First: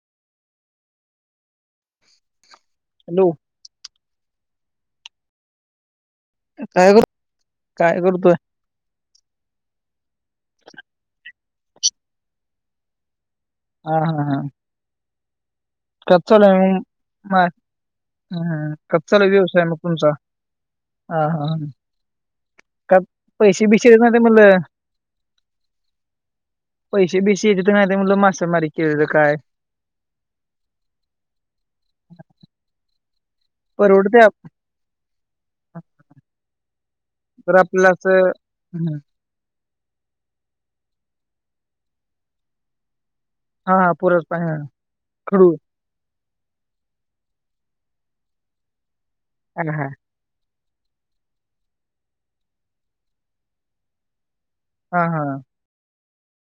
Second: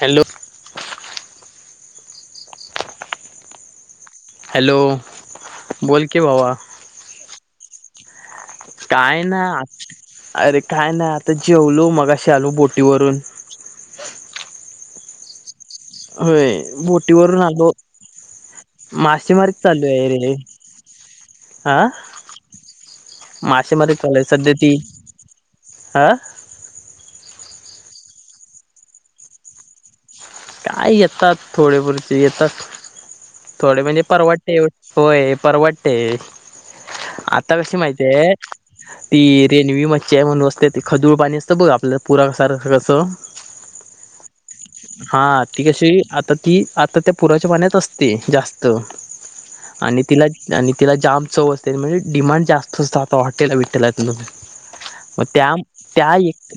Hello. Hello. Hello बोल कि भावा. काय करू काय करूतोय काय ना अरे काय ना आता जेवलो मगशीे आलू बोटीवरून हा हा हा कच्चाल होय बोटीवरून आलो कच्चाला मासेमारी व्यवसाय मग चालू आहे तुमचा रे ह हा ह का पैसे बिसे ना ते म्हलं. आा. पैसे बेशी एकदम तर आले म्हणून मासेमारी केलेलं काय? काय येतात थोडे पुरचे येतात, थोडे म्हणजे परवडते आप- परवाडतेव होय परवडते आता तर कशी आपल्याला असं माहतेय हं, ती रेनवी मच्छय म्हणून असते ती खदुळ पाणी असतं बघ आपल्याला पुरा कसार कसं हा हा हो पुराचे पाणी हा हळू ती आता ती आता त्या पुराच्या पाण्यात असते जास्त हा हा आणि तिला आणि तिला जाम चव असते म्हणजे डिमांड जास्त असतं आता हॉटेल भिटलातन हा म हा त्या त्या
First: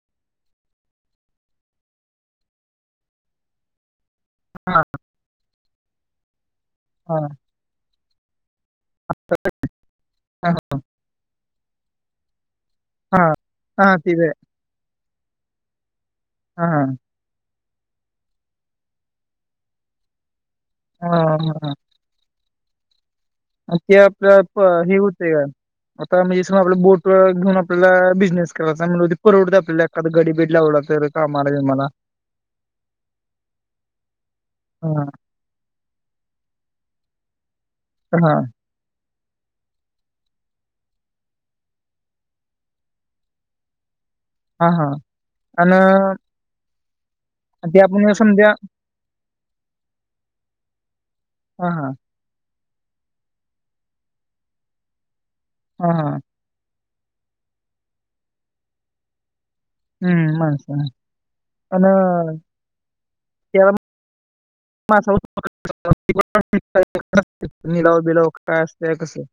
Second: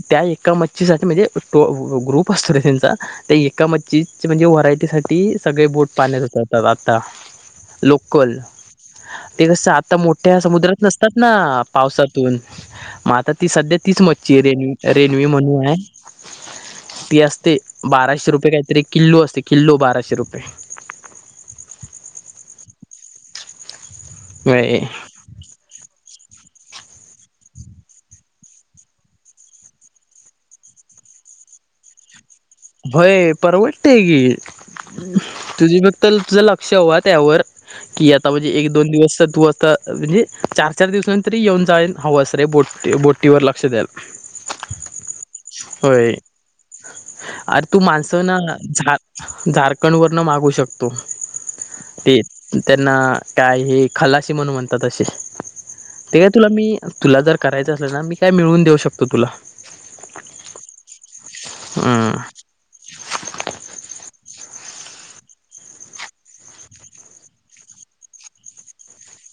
त्या एका मच्छी साठी म्हणजे ग्रुप असतो ना त्यांचा त्या एकाम म्हणजे हा व्हरायटी साठी सगळे बोट पाण्यात होतात आता हा लोकल ते कस आता मोठ्या हा समुद्रात नसतात ना पावसातून मग हा आता ती सध्या हा, तीच ते बी मच्छ आहे रेनवी रेनवी म्हणू आहे हा हा ती असते बाराशे रुपये काहीतरी किल्लो असते किल्लो बाराशे रुपये ह ह ते होय आपलं हे होतेय आता म्हणजे स आपला बोट घेऊन आपल्याला बिझनेस करायचा म्हणजे परवडत आपल्याला आ गडी बीडी लावला असल कामाला बिमाला भय परवडतेय गी हा. तुझी फक्त तुझ लक्ष हवा त्यावर कि आता हा म्हजे एक दि दोन दिवस तू असता म्हणजे चार चार दिवसानंतर येऊन जान हवं अस रे बोट बट टी वर लक्ष द्याल हा हा अन.. ह अरे तू माणसं ना समजा झा झारखंड वरन मागू शकतो हा हा ते... त्यांना काय ह खलाशीी म्हणून म्हणतात असे हा ते ह काय तुला मी तुला जर करायचं असेल ना मी काय मिळवून देऊ शकतो तुला हम्म मास हम्म आणि त्या मा स निलाव बिलाव काय असते कसं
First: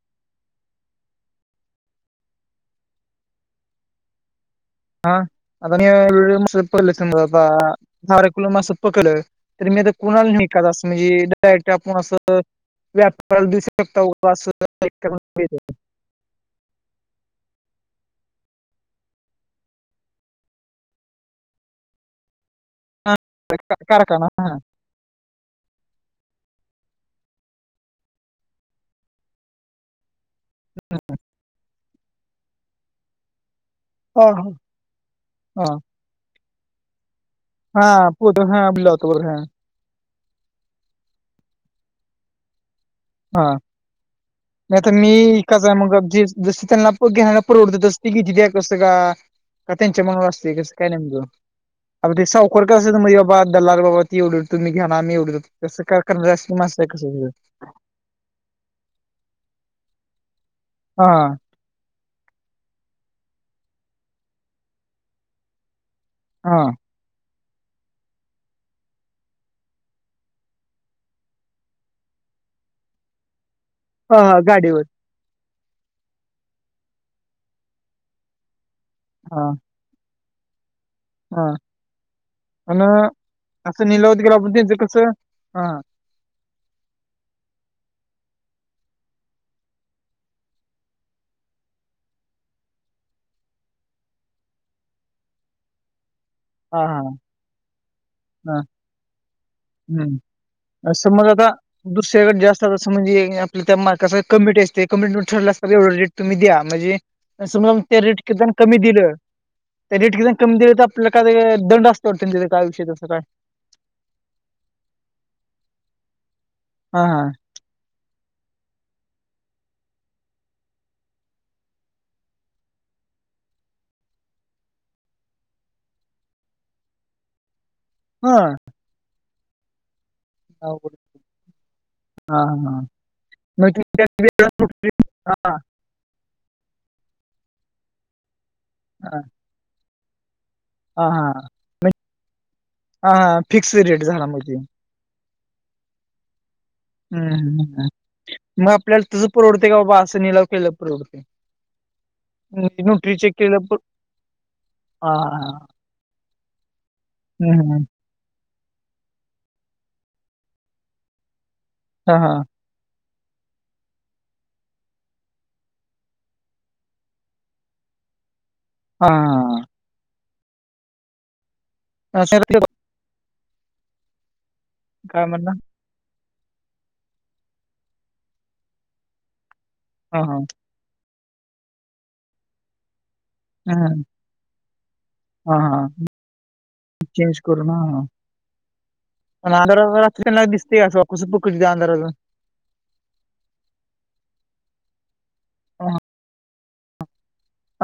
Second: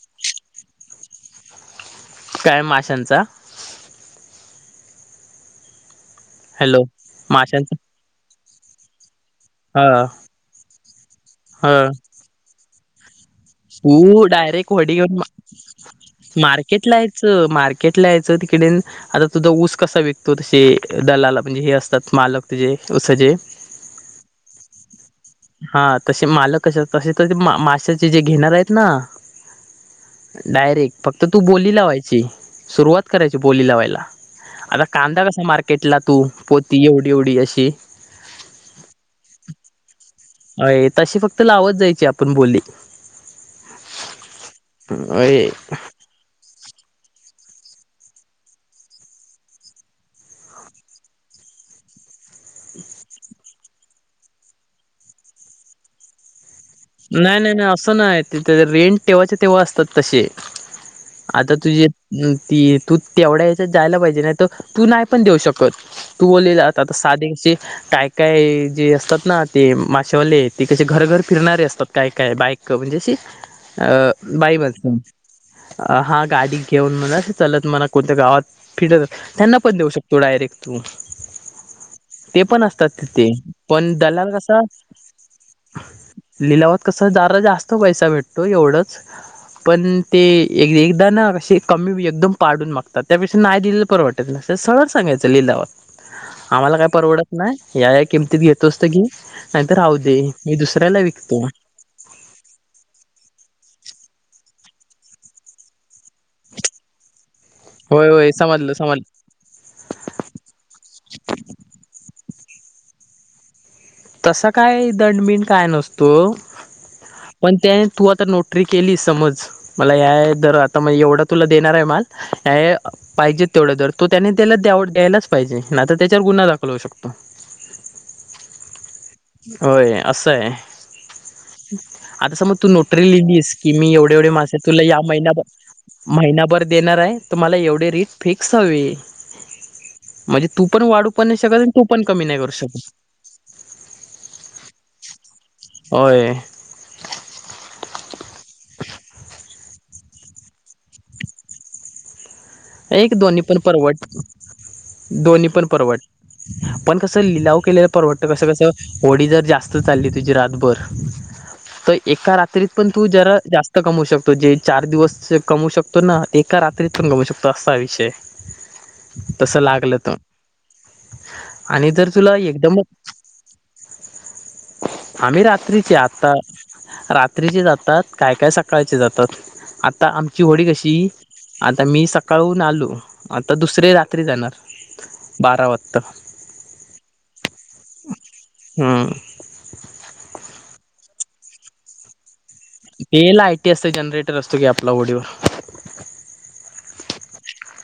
काय माशांचा हा आता मसप हॅलो च माशांचा सारे कुल मास पकड तर मी आता ह कुणाला नाही एकदाच असं म्हणजे डायरेक्ट ह आपण असं व्याप तू दुसऱ्या सप्ता मार्केट ला यायचं मार्केट ला यायचं तिकडे आता तुझा ऊस कसा विकतो तसे दलाला म्हणजे हे असतात मालक तुझे हा, ऊसाचे कारखाना हा हा तसे मालक कसे तर ते माशचे जे घेणार आहेत ना डायरेक्ट फक्त तू बोली लावायची सुरुवात करायची बोली लावायला हा हा आता कांदा कसा हा मार्केटला तू पोती एवढी एवढी अशी हा पत हा बिलत बोर ह अ तशी फक्त लावत जायची आपण बोली हा नाही तर मी अय इकाच आहे मग अबजी जस् त्यांना आप घ्यायला परवडती तस् तसी घिती द्या तस का का त्यांच्या मनावर असते कसं काय नेमक अ ते सावकर कस असे म्हे बाबा दलाल बाबा तीवड होु मी घ्याणार मी एवढो त काय करणार आहे कसं नाही नाही नाही असं नाही रेंट तेव्हाचे तेव्हा असतात तसे हा आता तुझी ती तू तेवढ्या याच्यात जायला पाहिजे नाही तर तू नाही पण देऊ शकत तू हा साधे कसे काय काय जे असतात ना ते माशावले ते कसे घरघर फिरणारे असतात काय काय बाईक म्हणजे अ हा हा बाई म्ह गाडीवर अ हा गाडी घेऊन म्हणा अस चलत मणा कोणत्या गावात फिटत हा त्यांना पण देऊ शकत तो डयरेक्ट तू हा ते पण प असतात तिथे असं पण निलावत दलाल केेला पण कसा त्यांचं कसं हा लिलावात कसं जराा जास्त पैसा भेटतो एवढंच पण ते एक एकदा ना के कमी एकदम पाडून मागतात त्यापेक्षा नाही दिलेलं परवडतं सर सांगायचं लिलावत आम्हाला हा हा काय परवडत नाही या या किमतीत हा घेतो असतं की नाहीतर राह हम्म दे मी दुसऱ्याला विकत समज आता दुसऱ्याकडे जास्त असं म्हणजे आपल्या त्या मार्काच कमिटी असते कमिट ठर अस एवढं तुम्ही द्या म्हणजे समजा ते होय रेट होय कि समजलं कमी दिलं समजलं तर रेट किती कमी द तर आपला काय दंड असत वाटत त्यां काय विषी तसं काय तसं काय दंडबिण काय नसतो हा हा पण त्याने तू आता नोटरी केली समज मला या दर आता म्हणज एवढा तुला देणार आहे माल हे पाहिजेत तेवढा जर तो त्याने त्याला द्याव द्यायलाच पाहिजे ना तर त्याच्यावर गुन्हा दाखल होऊ शकतो हा होय असं आहे अवघड. आता हा समज तू हा हा. नोटरी लिहिली आहेस मग की ते मी त्या एवढे एवढे वेळेला मासे सुट- तुला या हा महिन्या महिनाभर देणार आहे तुम्हाला एवढे रीट फिक्स हवे हा म्हणजे तू पण हा वाढू पण नाही हा शकत आणि तू पण कमी नाही करू शकत हा ह फिक्स रेट झाला मध्ये होय हम् ह मग आपल्याला तुझं परवडते का बाबा असं निलाव केलं परवडते एक नोटरी दो् चेक पण केलं पर पर्वत हा हा दो्ही पण हा पर्वत पण कसं लिलाव हम्म, हम्म. केलेला परवत कस कस होडी जर जास्त चालली तुझी रातभर तर हा हा एका रात्री पण तू जरा जास्त कमवू शकतो जे चार दिवस कमव शकतो ना एका रात्रीत पण कमवू शकतो ता विषय हा तसं हा. लागलं त आणि जर तुला असं एकदमच काय आम्ही म्हणणार रात्रीची आत्ता रात्रीचे जातात काय काय सकाळचे जातात आता हा हा आमची होडी कशी आता मी सकाळून आलो आता दुसरे हां, रात्री जाणार हां, बारा हां. वाजता चेंज कर ना हम्म पण अनुराधा त्यांना दिसतेय कावा कसं अंधाराचं ते ला आयटी असत जनरेटर असतो की आपला ओडीवर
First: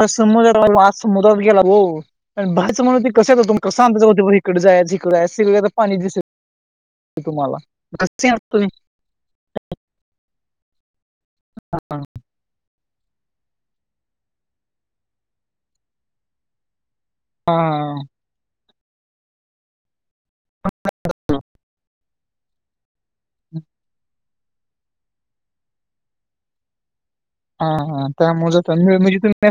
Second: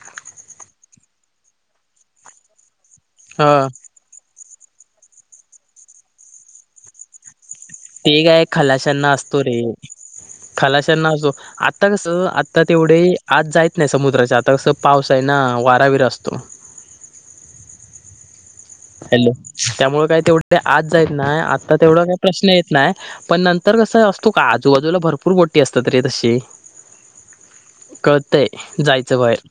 अ समुद्र आज समुद्रात गेला हो बारचं म्हण हो कसच हो ह कसं आमाय हो तिकडे जाय झिक सिक तर पाणी दिस तुम्हालातही तो खलाशनाजो आता क आ तरता तेवढे आज जायच नाही समुद्राच्या आता कसं पाऊस आहे ना वारावीर असतो हा हॅलो त्यामुळे काय तेवढे आज जायत ना आत्ता तेवढा काय प्रश्न येत नाही पण नंतर कसं असतो का आजूबाजूला भरपूर गोटी असत तरी तशी हा हा कळतंय त्यामुळे जायचं म्हणजे बाहेर तुम्हीं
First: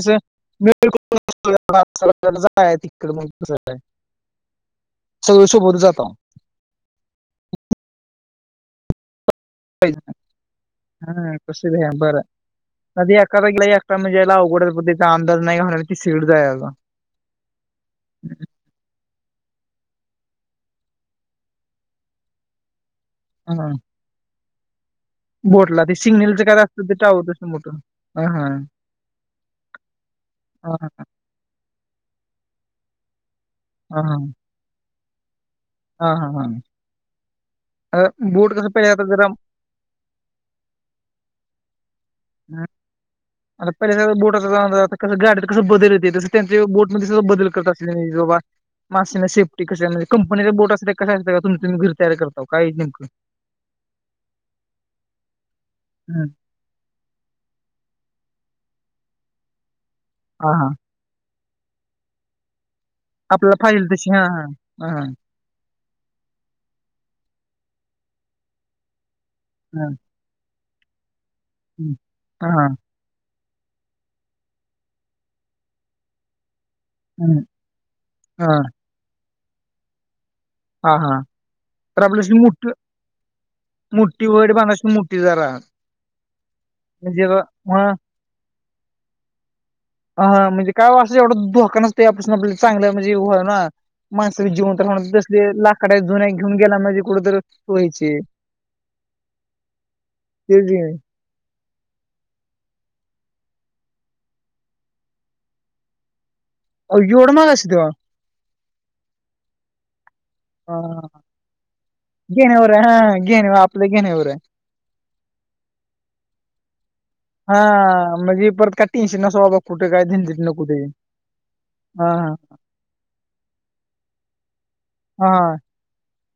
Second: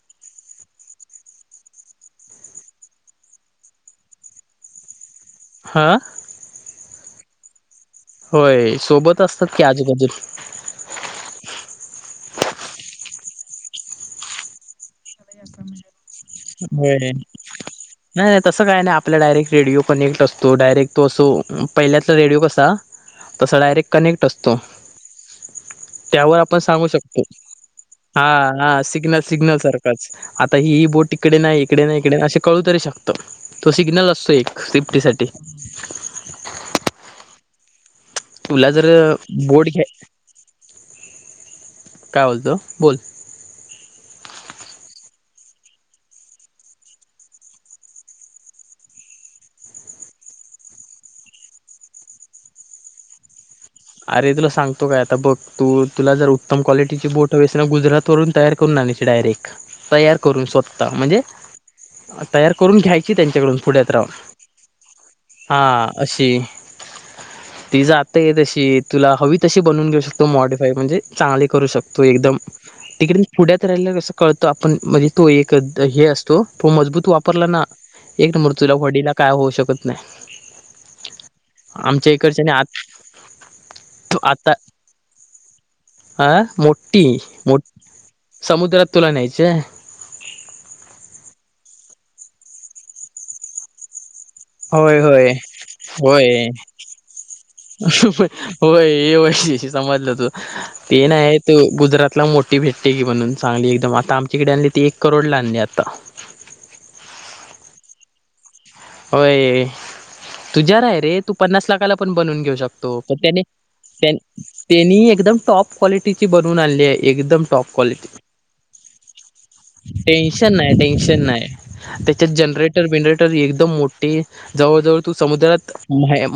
तकडे म क सगष बोोलू हा जात होय सोबत असतात की आजूबाजू हा खुशीदी आहे बर नदी एकालाक म्हजेला गड बित आमदज नाही घाणारला त सिड जाय अग असं काय नाही आपला डायरेक्ट रेडियओ कनेक्ट असतो डायरेक्ट तो असो पहिल्यातला रेडिओ कसा तसा हां. डायरेक्ट कनेक्ट असतो बोटला ते त्यावर सिग्नलचं काय आपण असतं सांगू ते शकतो टावर तसं मोठं हा हा सिग्नल सिग्नल सारख आता हा ही हा बोट इकडे नाही इकडे नाही इकडे असे कळू तरी शकत तो सिग्नल हा असतो एक सेफ्टी साठी हा हा हा बूट कसं पहिात जरा बोर्ड घ्या काय बोलतो बोल आणिता पहिल्या बोटाचाता कसं गाड तर कसं बदल येते तसं त्यांच्या बोटमध्ये तस बदल करत असले बाबा मास्से नाही सेफ्टी कशी म्हजे कंपनीचा बोट असते का कश असतं तुम्ही तुम्ही घर तर करता का अरे तुला सांगतो काय आता बघ तू तुला हं. जर उत्तम क्वालिटीची बोट वे गुरात वरून तया करून आणायची डायरेक्ट तया हा हा स्वत म्हणजे. तयार करून घ्या आपल्याला त्यांच्याकडून पाहिजे पुण्यात राहून तशी हा हा हा हा हा अशी ती ज आता आहे तशी तुला हवी तशी हा बनून घेऊ शकते तो मॉडफाय म्हणजे चांगली करू हं. शकतो एकदम हा हा तिकडे पुढ्यात राहियला कसं कळत आपण म्हणजे तो एक हे असतो तो मजबूत तू हं. वापरला ना एक हा मृत्यूला वडीला काय होऊ शकत हा नाही हा तर आमच्या आपल्याशी इकडच्या आणि मोठी आत त मोठी वड आता बांधायची मोठी जरा अं मोठी म्हणजे जरा- हा समुद्रात तुला न्यायचं ह म्हणजे काय वष एवढं धोका नसते यापासून आपल्याला चांगलं म्हणजे ना माणस जेवण राणार होय तस होय. लाकडा जुन्या होय घेऊन गेला म्हणजे कुठ तर वयचे होय हे वैशशी समजलं तू ते नाही गुजरातला मोठी भेटते की म्हणून चांगली एकदम आता आमच्याकडे आणली ती एक करोड ला आणली आता अ जोड माग असतं का होय तुझ्या रा आहे रे तू पन्नास लाखाला पण बनवून घेऊ घेण्यावर आहे शकतो हा पण त्याने घेण्या आपल्या घेण्यावर आहे त्यांनी एकदम टॉप क्वालिटी ची बनवून आणली आहे एकदम हा टॉप क्वालिटी म्हणजे परत काय टेन्शन नसो बाबा कुठे काय धंदीत न टेन्शन नाही कुठे टेन्शन नाही हा त्याच्यात जनरेटर बेनरेटर एकदम मोठे जवळ जवळ तू हा हा समुद्रात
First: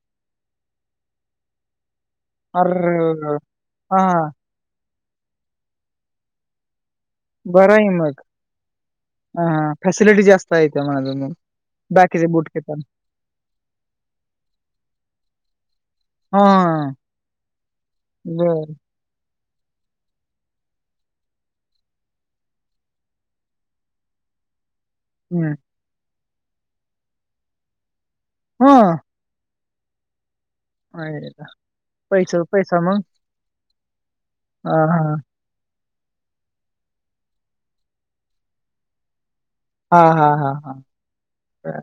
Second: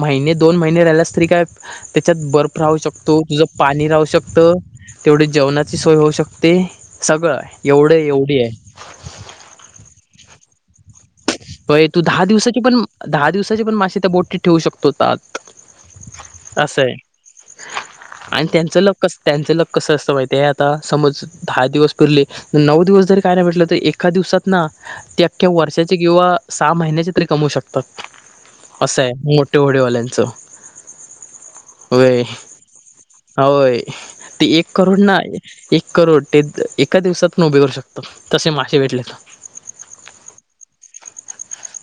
महिने दोन महिने राहिलास तरी काय त्याच्यात बर्फ अर राहू शकतो तुझं पाणी राहू हा शकत तेवढी जेवणाची सोय होऊ शकते सगळं बरं आहे एवढं मग एवढी आहे. फॅसिलिटी जास्त आहे त्या मज हो तू दहा दिवसाचे पण दहा दिवसाचे पण मासे त्या बोटी ठेवू शकतोतात अस हा आहेय आणि बर त्यांचं लोक कस त्यांच लग कस असतं माहिती आता समज दहा दिवस परले नऊ दिवस जरी काय नाही म्हटलं तर एका दिवसात ना ते अख्ख्या हम्म वर्षाचे किंवा सहा महिन्याचे तरी कमवू शकतते हा असं आहे मोठे होडीवाल्यांचं अरे वा. होय पैसा पैसा मग होय ते एक हा करोड हा ना एक करोड ते एका दिवसात न उभे करू शकतात तसे मासे भेटले तर हा हा हा हा बर.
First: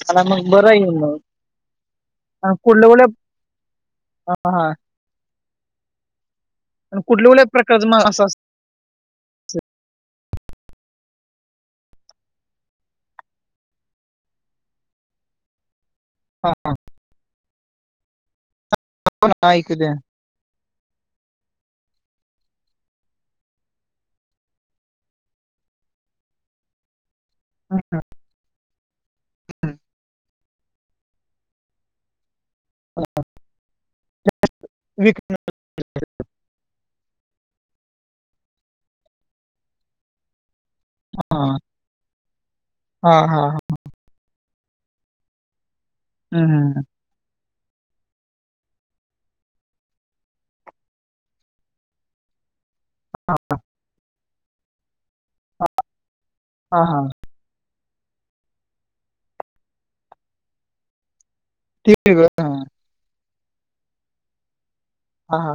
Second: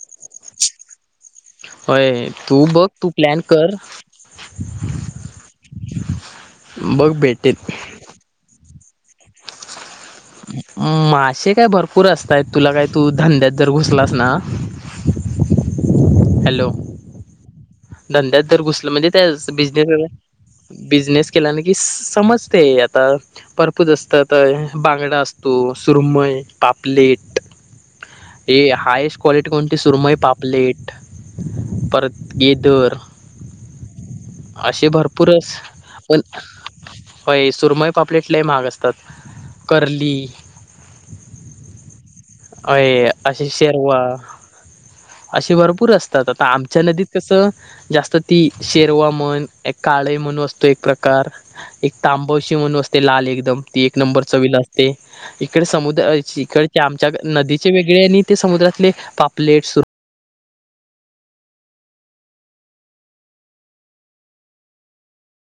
त्याला मग बरं येईल म होय तू बघ तू प्लॅन कर. हा आणि बघ कुठल्या कुठल्या भेटेत प्रकारचं मग असं असतं मासेे काय भरपूर असतय तुला काय तू धंद्यात जर घुसलास ना. हा हॅलो, धंद्यात जर घुसलं म्हणजे हा, त्या ऐकू दे बिझनेस बिझनेस केलाने की समजते आता. भरपूत असतात बांगडा असतो सुरमय, पापलेट, [unintelligible] ये हायस्ट क्वालिटी कोणती सुरमय, पापलेट परत ये दर, अशे विक भरपूरच पण होय सुरमय, पापलेट लई महाग असतात कर्ली, हा अय हा हा असशी हा शेरवा. अशे भरपूर असतात आता हम्म, आमच्या हम्म. नदीत कस जास्त ती शेरवा म्हण एक काळे म्हणू असतो एक प्रकार, एक तांबवशी म्हणून अस ते लाल एकदम ती एक नंबर चवील असते इकडे समुद्र हा इकडच्या हा आमच्या नदी वेगळे ते समुद्रातले पापलेट, सूर [unintelligible] हा.